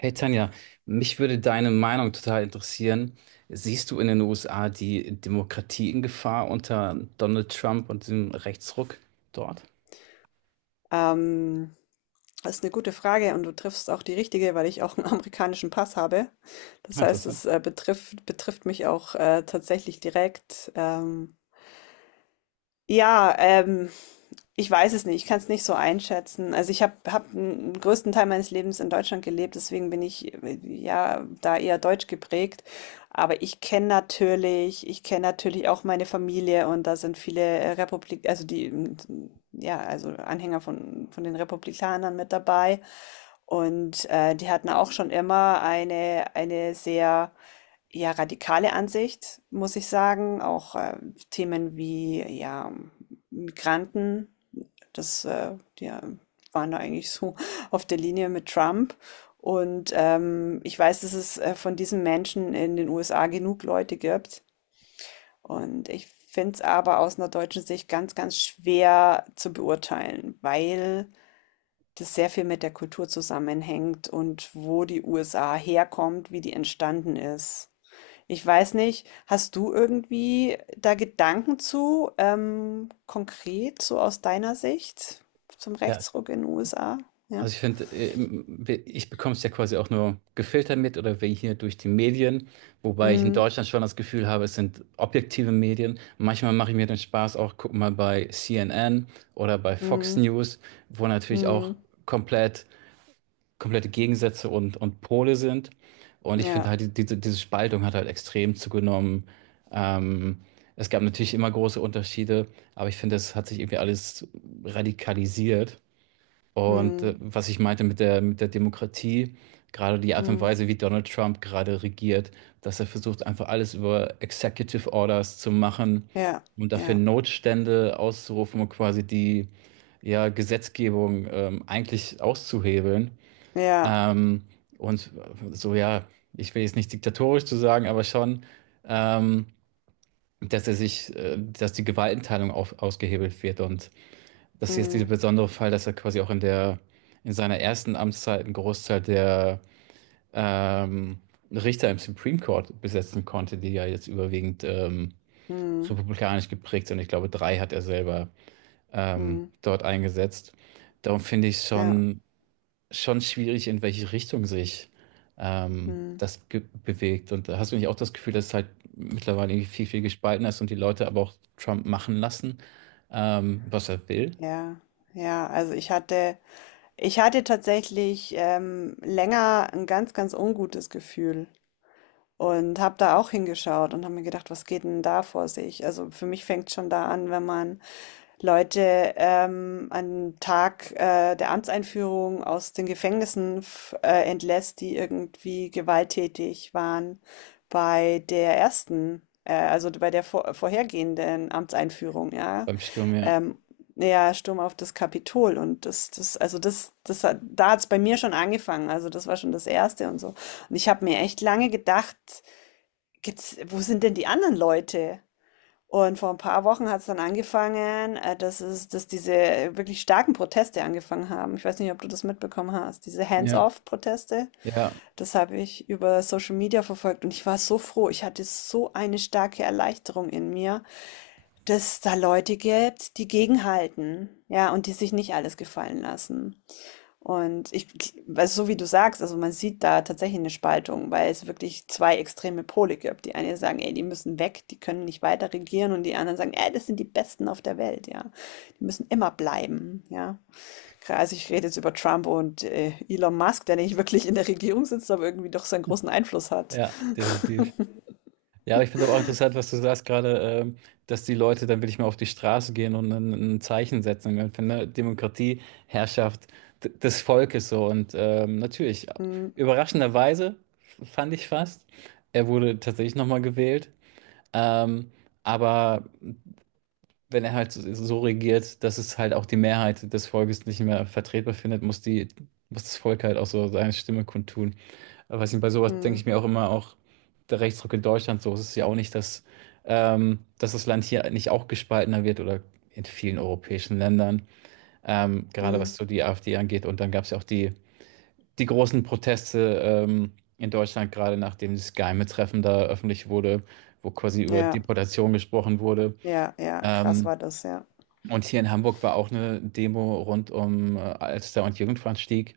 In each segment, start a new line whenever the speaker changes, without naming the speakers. Hey Tanja, mich würde deine Meinung total interessieren. Siehst du in den USA die Demokratie in Gefahr unter Donald Trump und dem Rechtsruck dort?
Ähm, das ist eine gute Frage und du triffst auch die richtige, weil ich auch einen amerikanischen Pass habe. Das
Ah,
heißt,
interessant.
es, betrifft mich auch, tatsächlich direkt. Ja, ich weiß es nicht, ich kann es nicht so einschätzen. Also ich habe hab hab den größten Teil meines Lebens in Deutschland gelebt, deswegen bin ich ja da eher deutsch geprägt. Aber ich kenne natürlich auch meine Familie und da sind viele also die, ja, also Anhänger von den Republikanern mit dabei. Und die hatten auch schon immer eine sehr ja, radikale Ansicht, muss ich sagen. Auch Themen wie ja, Migranten, das ja, waren da eigentlich so auf der Linie mit Trump. Und ich weiß, dass es von diesen Menschen in den USA genug Leute gibt. Und ich finde es aber aus einer deutschen Sicht ganz, ganz schwer zu beurteilen, weil das sehr viel mit der Kultur zusammenhängt und wo die USA herkommt, wie die entstanden ist. Ich weiß nicht, hast du irgendwie da Gedanken zu, konkret, so aus deiner Sicht zum
Ja,
Rechtsruck in den USA? Ja.
also ich finde, ich bekomme es ja quasi auch nur gefiltert mit, oder wir hier durch die Medien, wobei ich in
Hm,
Deutschland schon das Gefühl habe, es sind objektive Medien. Manchmal mache ich mir den Spaß auch, guck mal bei CNN oder bei Fox
hm,
News, wo natürlich
hm,
auch komplett komplette Gegensätze und Pole sind. Und ich finde
ja,
halt, diese Spaltung hat halt extrem zugenommen. Ähm, Es gab natürlich immer große Unterschiede, aber ich finde, es hat sich irgendwie alles radikalisiert. Und
hm,
was ich meinte mit mit der Demokratie: Gerade die Art und
hm,
Weise, wie Donald Trump gerade regiert, dass er versucht, einfach alles über Executive Orders zu machen
ja,
und dafür
ja,
Notstände auszurufen und quasi die ja, Gesetzgebung eigentlich auszuhebeln.
ja,
Ähm, und so, ja, ich will jetzt nicht diktatorisch zu sagen, aber schon, ähm, dass die Gewaltenteilung ausgehebelt wird. Und das ist jetzt dieser
hm,
besondere Fall, dass er quasi auch in in seiner ersten Amtszeit einen Großteil der ähm, Richter im Supreme Court besetzen konnte, die ja jetzt überwiegend
hm,
republikanisch geprägt sind. Ich glaube, drei hat er selber
hm,
dort eingesetzt. Darum finde ich
ja,
schon schwierig, in welche Richtung sich
hm,
bewegt. Und da hast du nicht auch das Gefühl, dass es halt mittlerweile irgendwie viel, viel gespalten ist und die Leute aber auch Trump machen lassen, was er will?
ja, ja. Also ich hatte tatsächlich länger ein ganz, ganz ungutes Gefühl. Und habe da auch hingeschaut und habe mir gedacht, was geht denn da vor sich? Also für mich fängt schon da an, wenn man Leute an Tag der Amtseinführung aus den Gefängnissen entlässt, die irgendwie gewalttätig waren bei der ersten, also bei der vorhergehenden Amtseinführung, ja.
Beim Sturm? Ja,
Ähm, ja, Sturm auf das Kapitol und also da hat's bei mir schon angefangen. Also das war schon das Erste und so. Und ich habe mir echt lange gedacht, wo sind denn die anderen Leute? Und vor ein paar Wochen hat es dann angefangen, dass diese wirklich starken Proteste angefangen haben. Ich weiß nicht, ob du das mitbekommen hast. Diese
ja,
Hands-off-Proteste,
ja,
das habe ich über Social Media verfolgt und ich war so froh. Ich hatte so eine starke Erleichterung in mir, dass es da Leute gibt, die gegenhalten, ja, und die sich nicht alles gefallen lassen. Und ich, also so wie du sagst, also man sieht da tatsächlich eine Spaltung, weil es wirklich zwei extreme Pole gibt. Die einen sagen, ey, die müssen weg, die können nicht weiter regieren, und die anderen sagen, ey, das sind die Besten auf der Welt, ja. Die müssen immer bleiben, ja. Also ich rede jetzt über Trump und Elon Musk, der nicht wirklich in der Regierung sitzt, aber irgendwie doch seinen großen Einfluss hat.
ja, definitiv. Ja, aber ich finde aber auch interessant, was du sagst gerade, dass die Leute dann wirklich mal auf die Straße gehen und ein Zeichen setzen. Ich finde, Demokratie, Herrschaft des Volkes, so. Und natürlich,
Mm,
überraschenderweise fand ich fast, er wurde tatsächlich nochmal gewählt. Ähm, aber wenn er halt so regiert, dass es halt auch die Mehrheit des Volkes nicht mehr vertretbar findet, muss muss das Volk halt auch so seine Stimme kundtun. Aber weiß nicht, bei sowas denke ich
mm,
mir auch immer, auch der Rechtsruck in Deutschland, so ist es ja auch nicht, dass das Land hier nicht auch gespaltener wird, oder in vielen europäischen Ländern, gerade
mm.
was so die AfD angeht. Und dann gab es ja auch die großen Proteste in Deutschland, gerade nachdem das Geheime-Treffen da öffentlich wurde, wo quasi über
Ja,
Deportation gesprochen wurde.
ja, ja, krass
Ähm,
war das, ja.
und hier in Hamburg war auch eine Demo rund um Alster- und Jugendfahndstieg.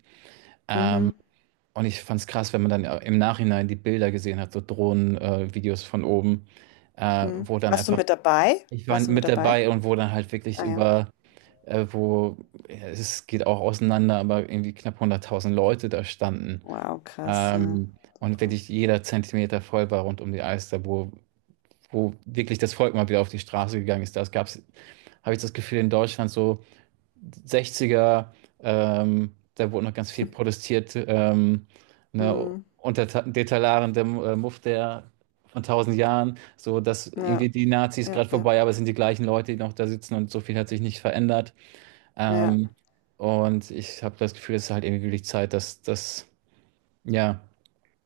Ähm,
Mhm,
und ich fand es krass, wenn man dann im Nachhinein die Bilder gesehen hat, so Drohnen-Videos, Videos von oben, äh,
mhm.
wo dann
Warst du
einfach,
mit dabei?
ich war
Warst du mit
mit
dabei?
dabei, und wo dann halt wirklich
Ah ja.
über, äh, wo, ja, es geht auch auseinander, aber irgendwie knapp 100.000 Leute da standen.
Wow, krass, ja.
Und
Super.
wirklich jeder Zentimeter voll war rund um die Alster, wo wirklich das Volk mal wieder auf die Straße gegangen ist. Das gab's, habe ich das Gefühl, in Deutschland so 60er, da wurde noch ganz viel protestiert, ne,
Mhm.
unter Detallarendem Muff der von tausend Jahren, so dass irgendwie
Ja,
die Nazis
ja,
gerade
ja,
vorbei, aber es sind die gleichen Leute, die noch da sitzen, und so viel hat sich nicht verändert.
ja,
Ähm, und ich habe das Gefühl, es ist halt irgendwie wirklich Zeit, ja,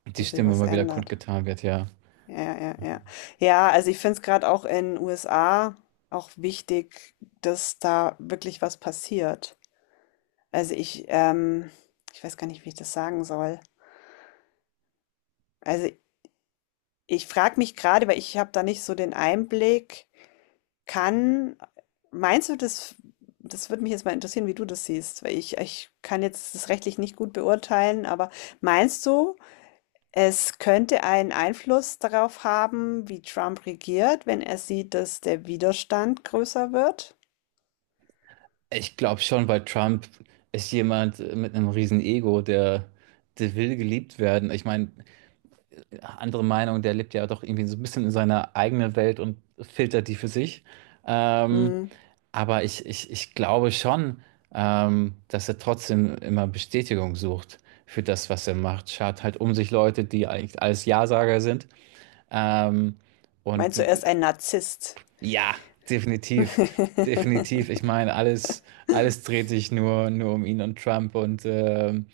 die
dass sich
Stimme
was
mal wieder
ändert.
kundgetan wird, ja.
Ja, ja, ja. Ja, ja, also ich finde es gerade auch in USA auch wichtig, dass da wirklich was passiert. Also ich weiß gar nicht, wie ich das sagen soll. Also ich frage mich gerade, weil ich habe da nicht so den Einblick, kann, meinst du, das würde mich jetzt mal interessieren, wie du das siehst, weil ich kann jetzt das rechtlich nicht gut beurteilen, aber meinst du, es könnte einen Einfluss darauf haben, wie Trump regiert, wenn er sieht, dass der Widerstand größer wird.
Ich glaube schon, weil Trump ist jemand mit einem riesen Ego, der will geliebt werden. Ich meine, andere Meinung, der lebt ja doch irgendwie so ein bisschen in seiner eigenen Welt und filtert die für sich. Ähm,
Hm.
aber ich glaube schon, dass er trotzdem immer Bestätigung sucht für das, was er macht. Schart halt um sich Leute, die eigentlich alles Ja-Sager sind. Ähm, und
Meinst du, er
äh,
ist ein Narzisst?
ja, definitiv. Definitiv. Ich meine, alles dreht sich nur um ihn und Trump und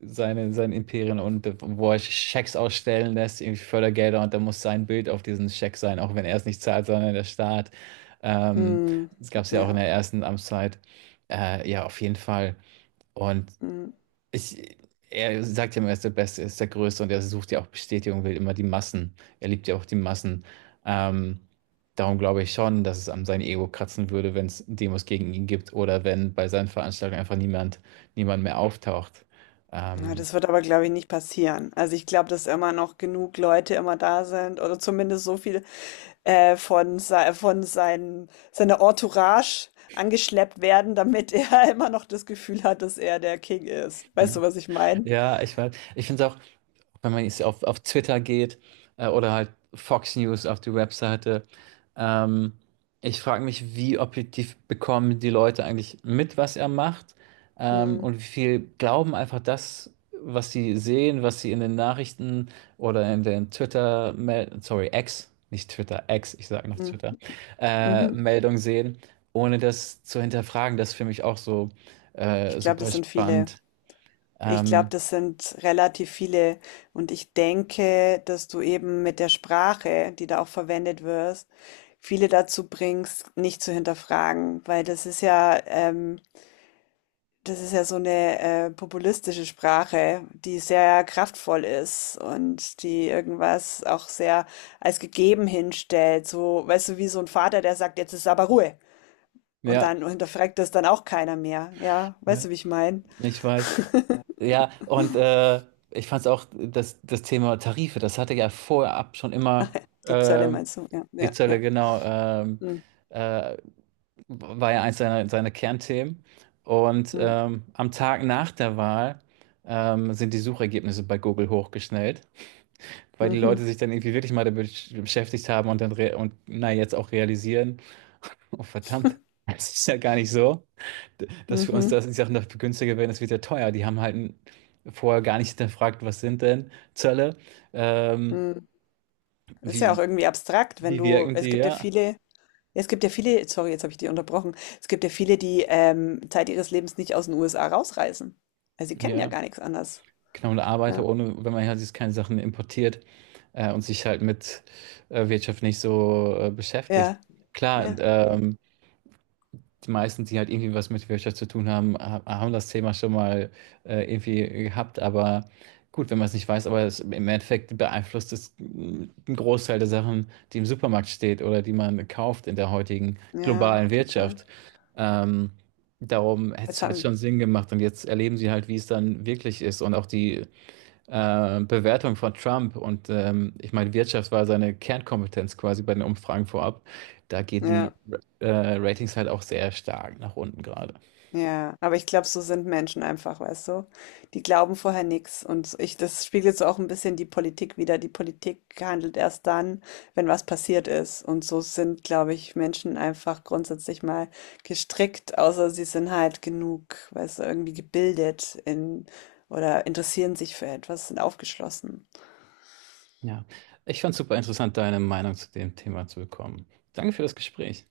sein Imperien, und wo er Schecks ausstellen lässt, irgendwie Fördergelder, und da muss sein Bild auf diesen Scheck sein, auch wenn er es nicht zahlt, sondern der Staat. Ähm,
Hm.
Das gab es ja
Ja.
auch in der ersten Amtszeit. Ja, auf jeden Fall. Und
Hm.
ich, er sagt ja immer, er ist der Beste, er ist der Größte, und er sucht ja auch Bestätigung, will immer die Massen. Er liebt ja auch die Massen. Ähm, Darum glaube ich schon, dass es an sein Ego kratzen würde, wenn es Demos gegen ihn gibt oder wenn bei seinen Veranstaltungen einfach niemand mehr auftaucht.
Ja,
Ähm,
das wird aber, glaube ich, nicht passieren. Also ich glaube, dass immer noch genug Leute immer da sind oder zumindest so viel von, sei- von sein, seiner Entourage angeschleppt werden, damit er immer noch das Gefühl hat, dass er der King ist. Weißt
Ja,
du, was ich meine?
ja, ich weiß. Ich finde es auch, wenn man jetzt auf Twitter geht, oder halt Fox News auf die Webseite, ähm, ich frage mich: Wie objektiv bekommen die Leute eigentlich mit, was er macht,
Hm.
und wie viel glauben einfach das, was sie sehen, was sie in den Nachrichten oder in den Twitter, sorry, X, nicht Twitter, X, ich sage noch
Hm.
Twitter,
Mhm.
Meldung sehen, ohne das zu hinterfragen. Das ist für mich auch so
Ich glaube,
super
das sind viele.
spannend.
Ich glaube,
Ähm,
das sind relativ viele. Und ich denke, dass du eben mit der Sprache, die da auch verwendet wirst, viele dazu bringst, nicht zu hinterfragen, weil das ist ja so eine populistische Sprache, die sehr kraftvoll ist und die irgendwas auch sehr als gegeben hinstellt. So, weißt du, wie so ein Vater, der sagt, jetzt ist aber Ruhe. Und
Ja,
dann hinterfragt das dann auch keiner mehr. Ja, weißt
ja,
du, wie ich meine?
ich weiß. Ja, und ich fand es auch, das Thema Tarife, das hatte ja vorab schon immer
Die Zölle
ähm,
meinst du? Ja,
die
ja,
Zölle,
ja.
genau,
Mhm,
äh, war ja eins seiner Kernthemen. Und
mhm,
am Tag nach der Wahl sind die Suchergebnisse bei Google hochgeschnellt, weil die Leute
mhm,
sich dann irgendwie wirklich mal damit beschäftigt haben und dann re und na, jetzt auch realisieren: Oh verdammt, das ist ja gar nicht so, dass wir uns
mhm.
die Sachen noch günstiger werden, das wird ja teuer. Die haben halt vorher gar nicht hinterfragt, was sind denn Zölle, ähm,
Mhm. Das ist ja auch
wie,
irgendwie abstrakt, wenn
wie
du,
wirken
es
die,
gibt ja
ja.
viele, es gibt ja viele, sorry, jetzt habe ich dich unterbrochen, es gibt ja viele, die Zeit ihres Lebens nicht aus den USA rausreisen. Also sie kennen ja
Ja,
gar nichts anderes.
genau, und Arbeiter
Ja,
ohne, wenn man halt jetzt keine Sachen importiert, und sich halt mit Wirtschaft nicht so beschäftigt.
ja, ja,
Klar, die meisten, die halt irgendwie was mit Wirtschaft zu tun haben, haben das Thema schon mal irgendwie gehabt. Aber gut, wenn man es nicht weiß, aber im Endeffekt beeinflusst es, einen Großteil der Sachen, die im Supermarkt steht oder die man kauft in der heutigen
ja,
globalen
total.
Wirtschaft. Ähm, Darum hätte
Jetzt
es halt
haben,
schon Sinn gemacht. Und jetzt erleben sie halt, wie es dann wirklich ist. Und auch die Bewertung von Trump und ich meine, Wirtschaft war seine Kernkompetenz quasi bei den Umfragen vorab. Da gehen die
ja.
äh, Ratings halt auch sehr stark nach unten gerade.
Ja, aber ich glaube, so sind Menschen einfach, weißt du? Die glauben vorher nichts das spiegelt so auch ein bisschen die Politik wider. Die Politik handelt erst dann, wenn was passiert ist. Und so sind, glaube ich, Menschen einfach grundsätzlich mal gestrickt, außer sie sind halt genug, weißt du, irgendwie gebildet in oder interessieren sich für etwas, sind aufgeschlossen.
Ja, ich fand es super interessant, deine Meinung zu dem Thema zu bekommen. Danke für das Gespräch.